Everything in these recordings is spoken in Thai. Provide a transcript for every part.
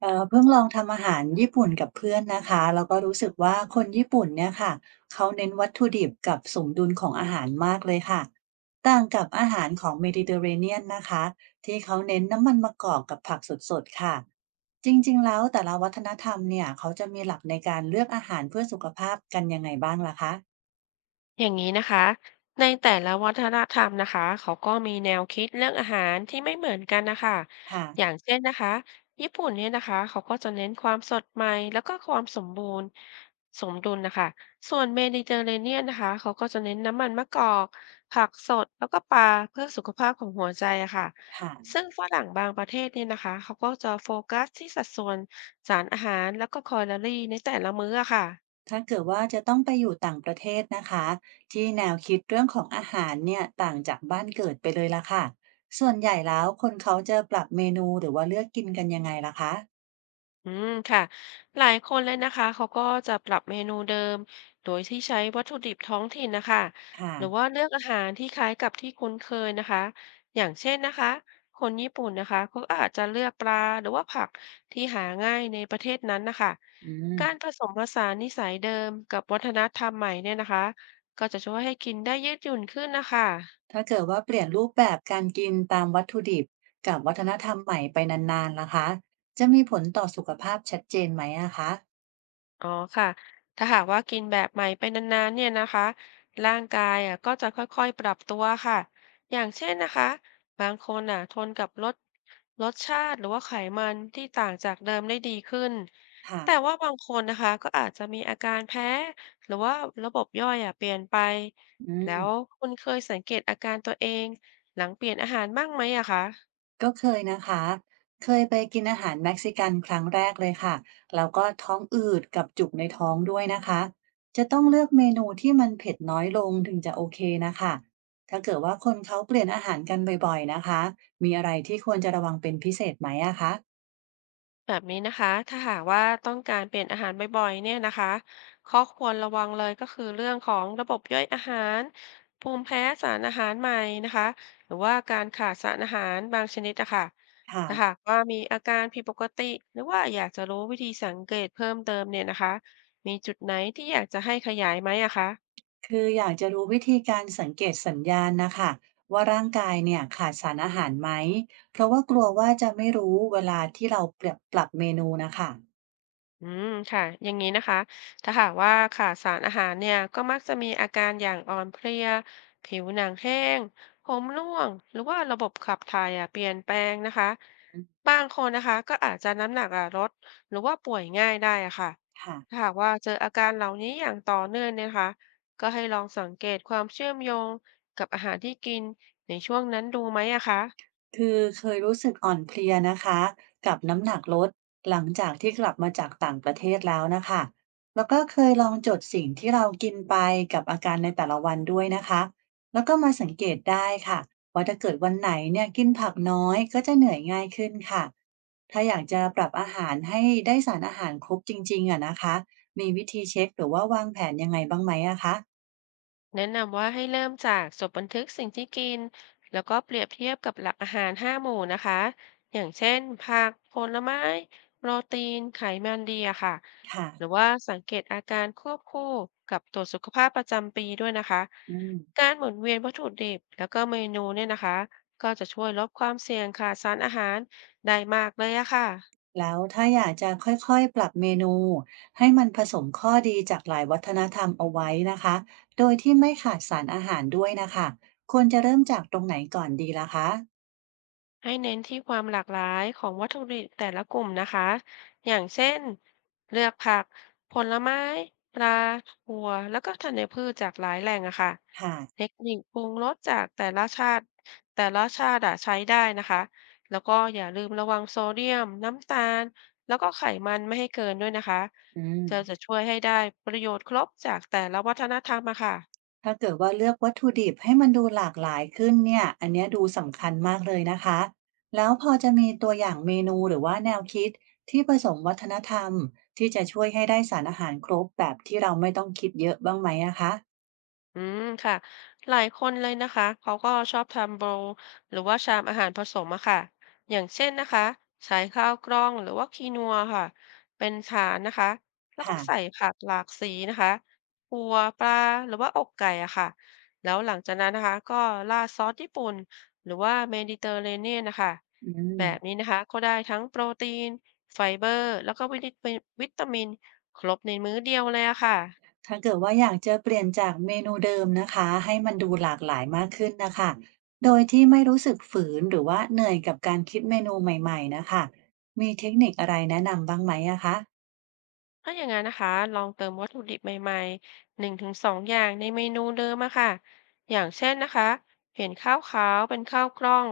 เพิ่งลองทำอาหารญี่ปุ่นกับเพื่อนนะคะแล้วก็รู้สึกว่าคนญี่ปุ่นเนี่ยค่ะเขาเน้นวัตถุดิบกับสมดุลของอาหารมากเลยค่ะต่างกับอาหารของเมดิเตอร์เรเนียนนะคะที่เขาเน้นน้ำมันมะกอกกับผักสดๆค่ะจริงๆแล้วแต่ละวัฒนธรรมเนี่ยเขาจะมีหลักในการเลือกอาหารเพื่อสุขภาพกันยังไงบ้างล่ะคะอย่างนี้นะคะ ในแต่ละวัฒนธรรมนะคะเขาก็มีแนวคิดเรื่องอาหารที่ไม่เหมือนกันนะคะ ค่ะอย่างเช่นนะคะญี่ปุ่นเนี่ยนะคะเขาก็จะเน้นความสดใหม่แล้วก็ความสมบูรณ์สมดุลนะคะ ส่วนเมดิเตอร์เรเนียนนะคะเขาก็จะเน้นน้ำมันมะกอกผักสดแล้วก็ปลาเพื่อสุขภาพของหัวใจอะค่ะค่ะ ซึ่งฝรั่งบางประเทศเนี่ยนะคะเขาก็จะโฟกัสที่สัดส่วนสารอาหารแล้วก็แคลอรี่ในแต่ละมื้ออะค่ะ ถ้าเกิดว่าจะต้องไปอยู่ต่างประเทศนะคะที่แนวคิดเรื่องของอาหารเนี่ยต่างจากบ้านเกิดไปเลยละค่ะส่วนใหญ่แล้วคนเขาจะปรับเมนูหรือว่าเลือกกินกันยังไงล่ะคะอืมค่ะหลายคนเลยนะคะเขาก็จะปรับเมนูเดิมโดยที่ใช้วัตถุดิบท้องถิ่นนะคะค่ะหรือว่าเลือกอาหารที่คล้ายกับที่คุ้นเคยนะคะอย่างเช่นนะคะคนญี่ปุ่นนะคะเขาอาจจะเลือกปลาหรือว่าผักที่หาง่ายในประเทศนั้นนะคะอืมการผสมผสานนิสัยเดิมกับวัฒนธรรมใหม่เนี่ยนะคะก็จะช่วยให้กินได้ยืดหยุ่นขึ้นนะคะ ถ้าเกิดว่าเปลี่ยนรูปแบบการกินตามวัตถุดิบกับวัฒนธรรมใหม่ไปนานๆล่ะคะจะมีผลต่อสุขภาพชัดเจนไหมอะคะอ๋อค่ะถ้าหากว่ากินแบบใหม่ไปนานๆเนี่ยนะคะร่างกายอ่ะก็จะค่อยๆปรับตัวค่ะอย่างเช่นนะคะบางคนอ่ะทนกับรสชาติหรือว่าไขมันที่ต่างจากเดิมได้ดีขึ้นค่ะแต่ว่าบางคนนะคะก็อาจจะมีอาการแพ้หรือว่าระบบย่อยอ่ะเปลี่ยนไปอืแล้ม วคุณเคยสังเกตอาการตัวเองหลังเปลี่ยนอาหารบ้างไหมอะคะ ก็เคยนะคะเคยไปกินอาหารเม็กซิกันครั้งแรกเลยค่ะแล้วก็ท้องอืดกับจุกในท้องด้วยนะคะจะต้องเลือกเมนูที่มันเผ็ดน้อยลงถึงจะโอเคนะคะถ้าเกิดว่าคนเขาเปลี่ยนอาหารกันบ่อยๆนะคะมีอะไรที่ควรจะระวังเป็นพิเศษไหมอะคะแบบนี้นะคะถ้าหากว่าต้องการเปลี่ยนอาหารบ่อยๆเนี่ยนะคะข้อควรระวังเลยก็คือเรื่องของระบบย่อยอาหารภูมิแพ้สารอาหารใหม่นะคะหรือว่าการขาดสารอาหารบางชนิดนะคะถ้าหาค่ะกว่ามีอาการผิดปกติหรือว่าอยากจะรู้วิธีสังเกตเพิ่มเติมเนี่ยนะคะ มีจุดไหนที่อยากจะให้ขยายไหมอะคะ คืออยากจะรู้วิธีการสังเกตสัญญาณนะคะว่าร่างกายเนี่ยขาดสารอาหารไหมเพราะว่ากลัวว่าจะไม่รู้เวลาที่เราเปรียบปรับเมนูนะคะอืมค่ะอย่างนี้นะคะถ้าหากว่าขาดสารอาหารเนี่ยก็มักจะมีอาการอย่างอ่อนเพลียผิวหนังแห้งผมร่วงหรือว่าระบบขับถ่ายอ่ะเปลี่ยนแปลงนะคะอืมบางคนนะคะก็อาจจะน้ำหนักอ่ะลดหรือว่าป่วยง่ายได้อะค่ะค่ะ ถ้าหากว่าเจออาการเหล่านี้อย่างต่อเนื่องเนยนะคะก็ให้ลองสังเกตความเชื่อมโยงกับอาหารที่กินในช่วงนั้นดูไหมอะคะ คือเคยรู้สึกอ่อนเพลียนะคะกับน้ำหนักลดหลังจากที่กลับมาจากต่างประเทศแล้วนะคะแล้วก็เคยลองจดสิ่งที่เรากินไปกับอาการในแต่ละวันด้วยนะคะแล้วก็มาสังเกตได้ค่ะว่าถ้าเกิดวันไหนเนี่ยกินผักน้อยก็จะเหนื่อยง่ายขึ้นค่ะถ้าอยากจะปรับอาหารให้ได้สารอาหารครบจริงๆอะนะคะมีวิธีเช็คหรือว่าวางแผนยังไงบ้างไหมอะคะแนะนำว่าให้เริ่มจากจดบันทึกสิ่งที่กินแล้วก็เปรียบเทียบกับหลักอาหาร5 หมู่นะคะอย่างเช่นผักผลไม้โปรตีนไขมันดีอะค่ะหรือค่ะว่าสังเกตอาการควบคู่กับตรวจสุขภาพประจำปีด้วยนะคะอืม การหมุนเวียนวัตถุดิบแล้วก็เมนูเนี่ยนะคะก็จะช่วยลดความเสี่ยงขาดสารอาหารได้มากเลยอะค่ะ แล้วถ้าอยากจะค่อยๆ ปรับเมนูให้มันผสมข้อดีจากหลายวัฒนธรรมเอาไว้นะคะ โดยที่ไม่ขาดสารอาหารด้วยนะคะควรจะเริ่มจากตรงไหนก่อนดีล่ะคะให้เน้นที่ความหลากหลายของวัตถุดิบแต่ละกลุ่มนะคะอย่างเช่น เลือกผัก ผลไม้ ปลาหัว แล้วก็ธัญพืชจากหลายแหล่งอะค่ะค่ะเทคนิคปรุงรสจากแต่ละชาติอะใช้ได้นะคะแล้วก็อย่าลืมระวังโซเดียมน้ำตาลแล้วก็ไขมันไม่ให้เกินด้วยนะคะอืมเธอจะช่วยให้ได้ประโยชน์ครบจากแต่ละวัฒนธรรมอะค่ะ ถ้าเกิดว่าเลือกวัตถุดิบให้มันดูหลากหลายขึ้นเนี่ยอันเนี้ยดูสำคัญมากเลยนะคะแล้วพอจะมีตัวอย่างเมนูหรือว่าแนวคิดที่ผสมวัฒนธรรมที่จะช่วยให้ได้สารอาหารครบแบบที่เราไม่ต้องคิดเยอะบ้างไหมนะคะอืมค่ะหลายคนเลยนะคะเขาก็ชอบทำโบรว์หรือว่าชามอาหารผสมอะค่ะอย่างเช่นนะคะใช้ข้าวกล้องหรือว่าคีนัวค่ะเป็นฐานนะคะแล้วก็ใส่ค่ะผักหลากสีนะคะปูปลาหรือว่าอกไก่อะค่ะแล้วหลังจากนั้นนะคะก็ราดซอสญี่ปุ่นหรือว่าเมดิเตอร์เรเนียนนะคะอืแบบม นี้นะคะก็ได้ทั้งโปรตีนไฟเบอร์แล้วก็วิตามินครบในมื้อเดียวเลยอะค่ะ ถ้าเกิดว่าอยากจะเปลี่ยนจากเมนูเดิมนะคะให้มันดูหลากหลายมากขึ้นนะคะโดยที่ไม่รู้สึกฝืนหรือว่าเหนื่อยกับการคิดเมนูใหม่ๆนะคะมีเทคนิคอะไรแนะนำบ้างไหมอะคะถ้าอย่างนั้นนะคะลองเติมวัตถุดิบใหม่ๆ1 ถึง 2อย่างในเมนูเดิมอะค่ะอย่างเช่นนะคะเห็นข้าวขาวเป็นข้าวกล้อง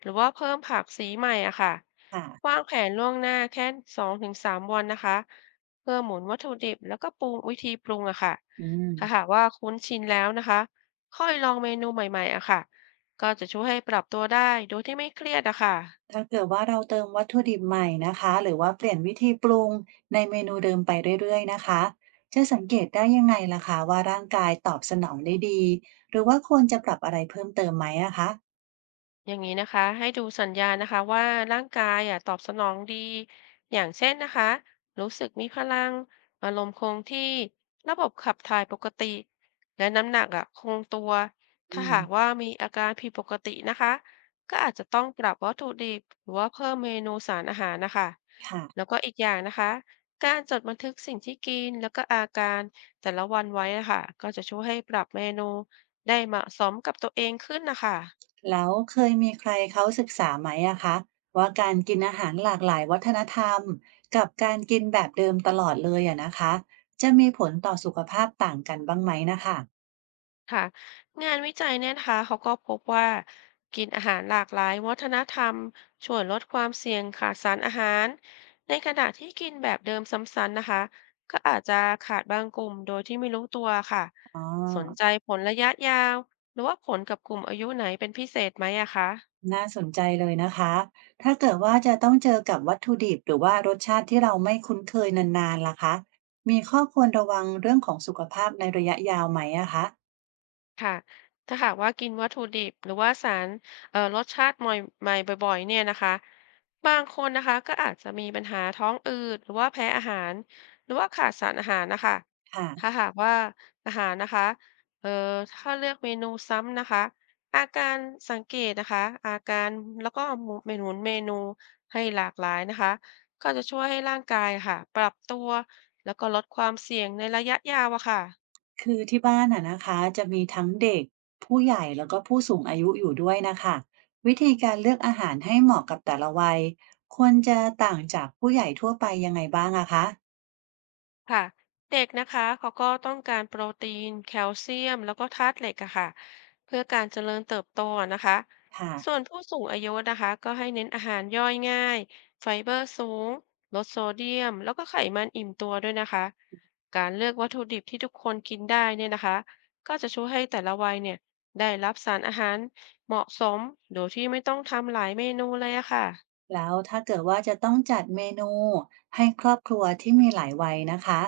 หรือว่าเพิ่มผักสีใหม่อะค่ะค่ะวางแผนล่วงหน้าแค่2 ถึง 3วันนะคะเพื่อหมุนวัตถุดิบแล้วก็ปรุงวิธีปรุงอะค่ะอืมถ้าหากว่าคุ้นชินแล้วนะคะค่อยลองเมนูใหม่ๆอะค่ะก็จะช่วยให้ปรับตัวได้โดยที่ไม่เครียดอะค่ะ ถ้าเกิดว่าเราเติมวัตถุดิบใหม่นะคะหรือว่าเปลี่ยนวิธีปรุงในเมนูเดิมไปเรื่อยๆนะคะจะสังเกตได้ยังไงล่ะคะว่าร่างกายตอบสนองได้ดีหรือว่าควรจะปรับอะไรเพิ่มเติมไหมอะคะอย่างนี้นะคะให้ดูสัญญาณนะคะว่าร่างกายอ่ะตอบสนองดีอย่างเช่นนะคะรู้สึกมีพลังอารมณ์คงที่ระบบขับถ่ายปกติและน้ำหนักอ่ะคงตัวอืถ้ามหากว่ามีอาการผิดปกตินะคะก็อาจจะต้องปรับวัตถุดิบหรือว่าเพิ่มเมนูสารอาหารนะคะค่ะ แล้วก็อีกอย่างนะคะการจดบันทึกสิ่งที่กินแล้วก็อาการแต่ละวันไว้นะคะก็จะช่วยให้ปรับเมนูได้เหมาะสมกับตัวเองขึ้นนะคะ แล้วเคยมีใครเขาศึกษาไหมอะคะว่าการกินอาหารหลากหลายวัฒนธรรมกับการกินแบบเดิมตลอดเลยอะนะคะจะมีผลต่อสุขภาพต่างกันบ้างไหมนะคะค่ะงานวิจัยเนี่ยนะคะเขาก็พบว่ากินอาหารหลากหลายวัฒนธรรมช่วยลดความเสี่ยงขาดสารอาหารในขณะที่กินแบบเดิมซ้ำๆนะคะก็อาจจะขาดบางกลุ่มโดยที่ไม่รู้ตัวค่ะอ๋อสนใจผลระยะยาวหรือว่าผลกับกลุ่มอายุไหนเป็นพิเศษไหมอะคะ น่าสนใจเลยนะคะถ้าเกิดว่าจะต้องเจอกับวัตถุดิบหรือว่ารสชาติที่เราไม่คุ้นเคยนานๆล่ะคะมีข้อควรระวังเรื่องของสุขภาพในระยะยาวไหมอะคะค่ะถ้าหากว่ากินวัตถุดิบหรือว่าสารรสชาติใหม่ใหม่บ่อยๆเนี่ยนะคะบางคนนะคะก็อาจจะมีปัญหาท้องอืดหรือว่าแพ้อาหารหรือว่าขาดสารอาหารนะคะค่ะ ถ้าหากว่าอาหารนะคะเอ่อถ้าเลือกเมนูซ้ำนะคะอาการสังเกตนะคะอาการแล้วก็หมุนเมนูให้หลากหลายนะคะก็จะช่วยให้ร่างกายค่ะปรับตัวแล้วก็ลดความเสี่ยงในระยะยาวอะค่ะ คือที่บ้านอ่ะนะคะจะมีทั้งเด็กผู้ใหญ่แล้วก็ผู้สูงอายุอยู่ด้วยนะคะวิธีการเลือกอาหารให้เหมาะกับแต่ละวัยควรจะต่างจากผู้ใหญ่ทั่วไปยังไงบ้างอะคะค่ะเด็กนะคะเขาก็ต้องการโปรตีนแคลเซียมแล้วก็ธาตุเหล็กอะค่ะเพื่อการเจริญเติบโตอะนะคะค่ะส่วนผู้สูงอายุนะคะก็ให้เน้นอาหารย่อยง่ายไฟเบอร์สูงลดโซเดียมแล้วก็ไขมันอิ่มตัวด้วยนะคะการเลือกวัตถุดิบที่ทุกคนกินได้เนี่ยนะคะก็จะช่วยให้แต่ละวัยเนี่ยได้รับสารอาหารเหมาะสมโดยที่ไม่ต้องทำหลายเมนูเลยอะค่ะ แล้วถ้าเกิดว่าจะต้องจัดเมนูให้ครอบครัวที่มีหลายวัยนะคะ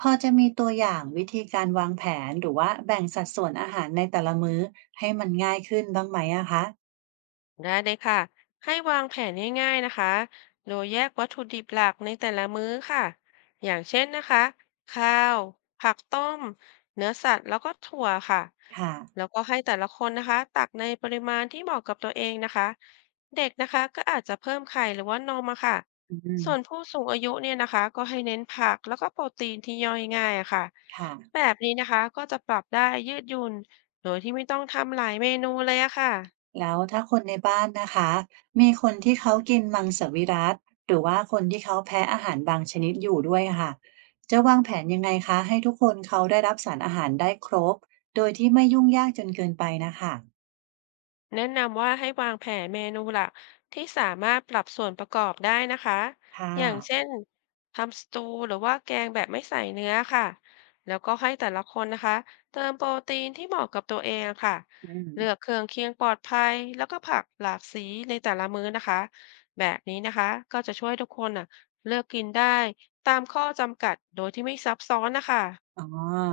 พอจะมีตัวอย่างวิธีการวางแผนหรือว่าแบ่งสัดส่วนอาหารในแต่ละมื้อให้มันง่ายขึ้นบ้างไหมอะคะได้เลยค่ะให้วางแผนง่ายๆนะคะโดยแยกวัตถุดิบหลักในแต่ละมื้อค่ะอย่างเช่นนะคะข้าวผักต้มเนื้อสัตว์แล้วก็ถั่วค่ะค่ะแล้วก็ให้แต่ละคนนะคะตักในปริมาณที่เหมาะกับตัวเองนะคะเด็กนะคะก็อาจจะเพิ่มไข่หรือว่านมอะค่ะอืมส่วนผู้สูงอายุเนี่ยนะคะก็ให้เน้นผักแล้วก็โปรตีนที่ย่อยง่ายอะค่ะค่ะ แบบนี้นะคะก็จะปรับได้ยืดหยุ่นโดยที่ไม่ต้องทำหลายเมนูเลยอะค่ะ แล้วถ้าคนในบ้านนะคะมีคนที่เขากินมังสวิรัติหรือว่าคนที่เขาแพ้อาหารบางชนิดอยู่ด้วยค่ะจะวางแผนยังไงคะให้ทุกคนเขาได้รับสารอาหารได้ครบโดยที่ไม่ยุ่งยากจนเกินไปนะคะแนะนำว่าให้วางแผนเมนูหลักที่สามารถปรับส่วนประกอบได้นะคะค่ะอย่างเช่นทำสตูหรือว่าแกงแบบไม่ใส่เนื้อค่ะแล้วก็ให้แต่ละคนนะคะเติมโปรตีนที่เหมาะกับตัวเองค่ะอืมเลือกเครื่องเคียงปลอดภัยแล้วก็ผักหลากสีในแต่ละมื้อนะคะแบบนี้นะคะก็จะช่วยทุกคนน่ะเลือกกินได้ตามข้อจำกัดโดยที่ไม่ซับซ้อนนะคะอ๋อ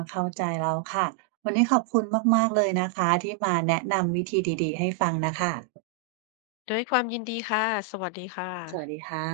เข้าใจแล้วค่ะวันนี้ขอบคุณมากๆเลยนะคะที่มาแนะนำวิธีดีๆให้ฟังนะคะด้วยความยินดีค่ะสวัสดีค่ะสวัสดีค่ะ